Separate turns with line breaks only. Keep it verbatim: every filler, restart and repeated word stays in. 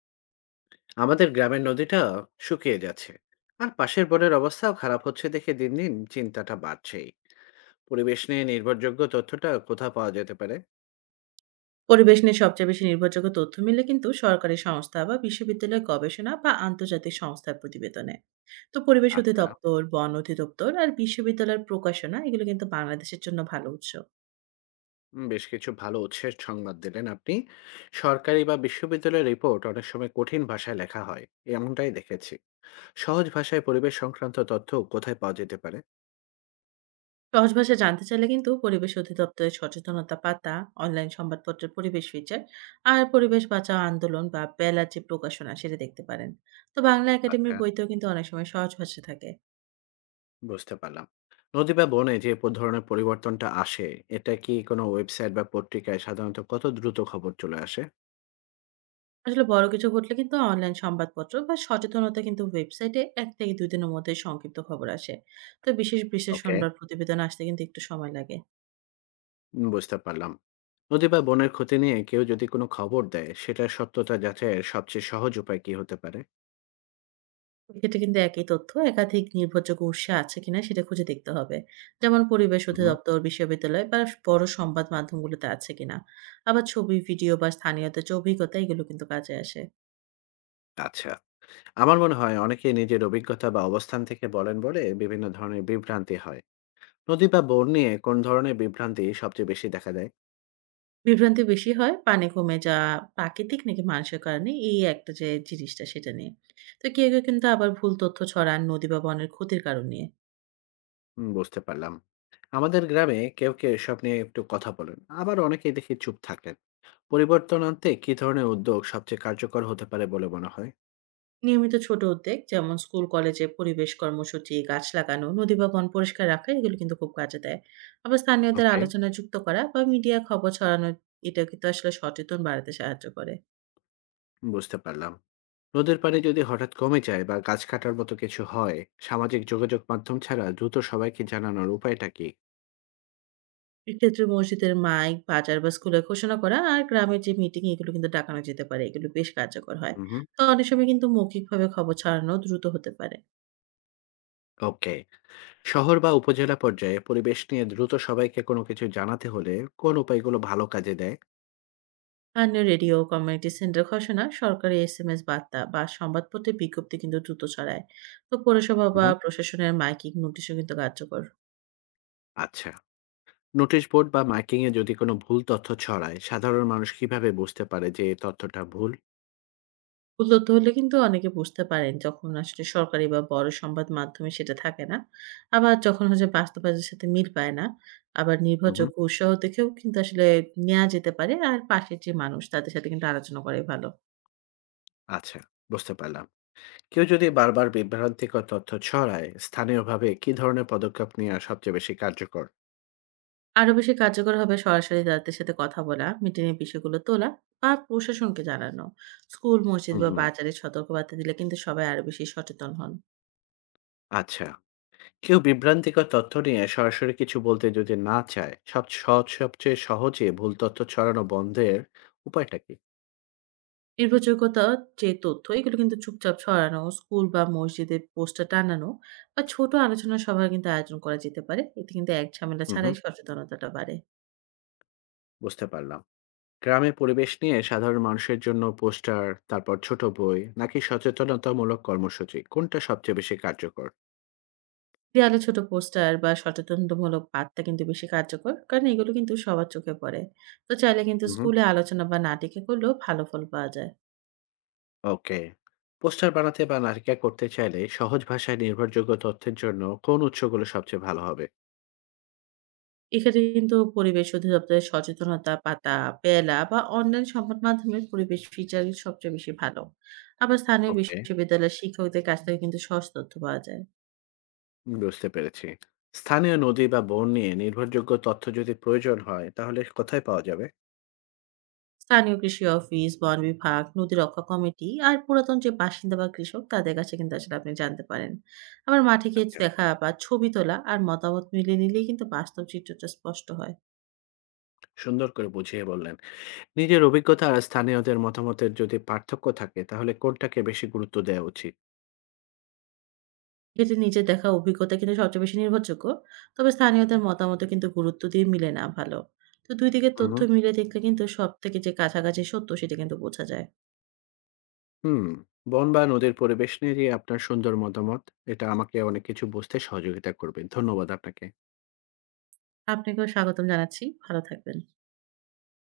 আমাদের গ্রামের নদীটা শুকিয়ে যাচ্ছে আর পাশের বনের অবস্থাও খারাপ হচ্ছে দেখে দিন দিন চিন্তাটা বাড়ছেই। পরিবেশ নিয়ে নির্ভরযোগ্য তথ্যটা কোথায় পাওয়া যেতে পারে?
পরিবেশ নিয়ে সবচেয়ে বেশি নির্ভরযোগ্য তথ্য মিলে কিন্তু সরকারি সংস্থা বা বিশ্ববিদ্যালয়ের গবেষণা বা আন্তর্জাতিক সংস্থার প্রতিবেদনে। তো পরিবেশ
আচ্ছা,
অধিদপ্তর, বন অধিদপ্তর আর বিশ্ববিদ্যালয়ের প্রকাশনা এগুলো কিন্তু বাংলাদেশের জন্য ভালো উৎস।
উম, বেশ কিছু ভালো উৎসের সংবাদ দিলেন আপনি। সরকারি বা বিশ্ববিদ্যালয়ের রিপোর্ট অনেক সময় কঠিন ভাষায় লেখা হয়, এমনটাই দেখেছি। সহজ ভাষায় পরিবেশ সংক্রান্ত তথ্য কোথায় পাওয়া যেতে পারে?
সহজ ভাষায় জানতে চাইলে কিন্তু পরিবেশ অধিদপ্তরের সচেতনতা পাতা, অনলাইন সংবাদপত্রের পরিবেশ ফিচার আর পরিবেশ বাঁচাও আন্দোলন বা বেলার যে প্রকাশনা সেটা দেখতে পারেন। তো বাংলা একাডেমির
আচ্ছা,
বইতেও কিন্তু অনেক সময় সহজ ভাষা থাকে।
বুঝতে পারলাম। নদী বা বনে যে প- ধরনের পরিবর্তনটা আসে, এটা কি কোনো ওয়েবসাইট বা পত্রিকায় সাধারণত কত দ্রুত খবর চলে আসে?
আসলে বড় কিছু ঘটলে কিন্তু অনলাইন সংবাদপত্র বা সচেতনতা কিন্তু ওয়েবসাইটে এক থেকে দুই দিনের মধ্যে সংক্ষিপ্ত খবর আসে। তো বিশেষ বিশ্লেষণ
ওকে,
বা প্রতিবেদন আসতে কিন্তু একটু সময় লাগে।
উম, বুঝতে পারলাম। নদী বা বনের ক্ষতি নিয়ে কেউ যদি কোনো খবর দেয়, সেটার সত্যতা যাচাইয়ের সবচেয়ে সহজ উপায় কি হতে পারে?
এক্ষেত্রে কিন্তু একই তথ্য একাধিক নির্ভরযোগ্য উৎসে আছে কিনা সেটা খুঁজে দেখতে হবে। যেমন পরিবেশ
হুম।
অধিদপ্তর, বিশ্ববিদ্যালয় বা বড় সংবাদ মাধ্যমগুলোতে আছে কিনা। আবার ছবি, ভিডিও বা স্থানীয়দের যে অভিজ্ঞতা এগুলো কিন্তু কাজে আসে।
আচ্ছা, আমার মনে হয় অনেকে নিজের অভিজ্ঞতা বা অবস্থান থেকে বলেন বলে বিভিন্ন ধরনের বিভ্রান্তি হয়। নদী বা বন নিয়ে কোন ধরনের বিভ্রান্তি সবচেয়ে বেশি দেখা দেয়?
বিভ্রান্তি বেশি হয়, পানি কমে যাওয়া প্রাকৃতিক নাকি মানুষের কারণে এই একটা যে জিনিসটা সেটা নিয়ে। তো কেউ, কেউ কিন্তু আবার ভুল তথ্য ছড়ান নদী বা বনের ক্ষতির কারণ নিয়ে।
হুম, বুঝতে পারলাম। আমাদের গ্রামে কেউ কেউ এসব নিয়ে একটু কথা বলেন, আবার অনেকেই দেখি চুপ থাকেন। পরিবর্তন আনতে কি ধরনের উদ্যোগ সবচেয়ে কার্যকর হতে পারে বলে মনে হয়?
নিয়মিত ছোট উদ্যোগ যেমন স্কুল, কলেজে পরিবেশ কর্মসূচি, গাছ লাগানো, নদী বা বন পরিষ্কার রাখা এগুলো কিন্তু খুব কাজে দেয়। আবার স্থানীয়দের
ওকে,
আলোচনায় যুক্ত করা বা মিডিয়ায় খবর ছড়ানো এটাও কিন্তু আসলে সচেতন বাড়াতে সাহায্য করে।
বুঝতে পারলাম। নদের পানি যদি হঠাৎ কমে যায় বা গাছ কাটার মতো কিছু হয়, সামাজিক যোগাযোগ মাধ্যম ছাড়া দ্রুত সবাইকে জানানোর উপায়টা কি?
এক্ষেত্রে মসজিদের মাইক, বাজার বা স্কুলে ঘোষণা করা আর গ্রামের যে মিটিং এগুলো কিন্তু ডাকানো যেতে পারে। এগুলো বেশ কার্যকর হয়।
হুম।
তো অনেক সময় কিন্তু মৌখিকভাবে খবর ছড়ানো দ্রুত হতে পারে।
ওকে, শহর বা উপজেলা পর্যায়ে পরিবেশ নিয়ে দ্রুত সবাইকে কোনো কিছু জানাতে হলে কোন উপায়গুলো ভালো কাজে দেয়?
স্থানীয় রেডিও, কমিউনিটি সেন্টার ঘোষণা, সরকারি এসএমএস বার্তা বা সংবাদপত্রে বিজ্ঞপ্তি কিন্তু দ্রুত ছড়ায়। তো পৌরসভা বা
হুম।
প্রশাসনের মাইকিং নোটিশও কিন্তু কার্যকর।
আচ্ছা, নোটিশ বোর্ড বা মাইকিং এ যদি কোনো ভুল তথ্য ছড়ায়, সাধারণ মানুষ কিভাবে বুঝতে পারে যে এই তথ্যটা ভুল?
উপলব্ধ হলে কিন্তু অনেকে বুঝতে পারেন যখন আসলে সরকারি বা বড় সংবাদ মাধ্যমে সেটা থাকে না। আবার যখন হচ্ছে বাস্তবতার সাথে মিল পায় না। আবার
হুম।
নির্ভরযোগ্য উৎসাহ দেখেও কিন্তু আসলে নেয়া যেতে পারে। আর পাশের যে মানুষ তাদের সাথে কিন্তু আলোচনা করাই ভালো।
আচ্ছা, বুঝতে পারলাম। কেউ যদি বারবার বিভ্রান্তিকর তথ্য ছড়ায়, স্থানীয়ভাবে কি ধরনের পদক্ষেপ নেওয়া সবচেয়ে বেশি কার্যকর?
আরো বেশি কার্যকর হবে সরাসরি তাদের সাথে কথা বলা, মিটিং এর বিষয়গুলো তোলা বা প্রশাসনকে জানানো। স্কুল, মসজিদ বা
হুম।
বাজারে সতর্কবার্তা দিলে কিন্তু সবাই আরো বেশি সচেতন হন।
আচ্ছা, কেউ বিভ্রান্তিকর তথ্য নিয়ে সরাসরি কিছু বলতে যদি না চায়, সব সহজ সবচেয়ে সহজে ভুল তথ্য ছড়ানো বন্ধের উপায়টা কি?
নির্ভরযোগ্যতার যে তথ্য এগুলো কিন্তু চুপচাপ ছড়ানো, স্কুল বা মসজিদে পোস্টার টানানো বা ছোট আলোচনা সভার কিন্তু আয়োজন করা যেতে পারে। এতে কিন্তু এক ঝামেলা
হুম,
ছাড়াই
হুম,
সচেতনতাটা বাড়ে।
বুঝতে পারলাম। গ্রামে পরিবেশ নিয়ে সাধারণ মানুষের জন্য পোস্টার, তারপর ছোট বই, নাকি সচেতনতামূলক কর্মসূচি, কোনটা সবচেয়ে বেশি কার্যকর?
দেয়ালে ছোট পোস্টার বা সচেতনতামূলক বার্তা কিন্তু বেশি কার্যকর। কারণ এগুলো কিন্তু সবার চোখে পড়ে। তো চাইলে কিন্তু
হুম, হুম।
স্কুলে আলোচনা বা নাটকে করলেও ভালো ফল পাওয়া যায়।
ওকে, পোস্টার বানাতে বা নারিকা করতে চাইলে সহজ ভাষায় নির্ভরযোগ্য তথ্যের জন্য কোন উৎসগুলো সবচেয়ে ভালো হবে?
এখানে কিন্তু পরিবেশ অধিদপ্তরের সচেতনতা পাতা, বেলা বা অনলাইন সংবাদ মাধ্যমে পরিবেশ ফিচার সবচেয়ে বেশি ভালো। আবার স্থানীয়
ওকে,
বিশ্ববিদ্যালয়ের শিক্ষকদের কাছ থেকে কিন্তু সহজ তথ্য পাওয়া যায়।
বুঝতে পেরেছি। স্থানীয় নদী বা বন নিয়ে নির্ভরযোগ্য তথ্য যদি প্রয়োজন হয়, তাহলে কোথায় পাওয়া যাবে?
স্থানীয় কৃষি অফিস, বন বিভাগ, নদী রক্ষা কমিটি আর পুরাতন যে বাসিন্দা বা কৃষক তাদের কাছে কিন্তু আসলে আপনি জানতে পারেন। আবার মাঠে গিয়ে
আচ্ছা,
দেখা বা ছবি তোলা আর মতামত মিলিয়ে নিলেই কিন্তু বাস্তব চিত্রটা স্পষ্ট হয়।
সুন্দর করে বুঝিয়ে বললেন। নিজের অভিজ্ঞতা আর স্থানীয়দের মতামতের যদি পার্থক্য থাকে, তাহলে কোনটাকে বেশি গুরুত্ব দেওয়া উচিত?
এটি নিজের দেখা অভিজ্ঞতা কিন্তু সবচেয়ে বেশি নির্ভরযোগ্য। তবে স্থানীয়দের মতামতও কিন্তু গুরুত্ব দিয়ে মিলে নেওয়া ভালো। তো দুই দিকের
হুম,
তথ্য
হুম,
মিলে দেখলে কিন্তু সবথেকে যে কাছাকাছি সত্য সেটা কিন্তু বোঝা যায়।
হুম, বন বা নদীর পরিবেশ নিয়ে যে আপনার সুন্দর মতামত, এটা আমাকে অনেক কিছু বুঝতে সহযোগিতা করবে। ধন্যবাদ আপনাকে।
আপনাকেও স্বাগতম জানাচ্ছি। ভালো থাকবেন।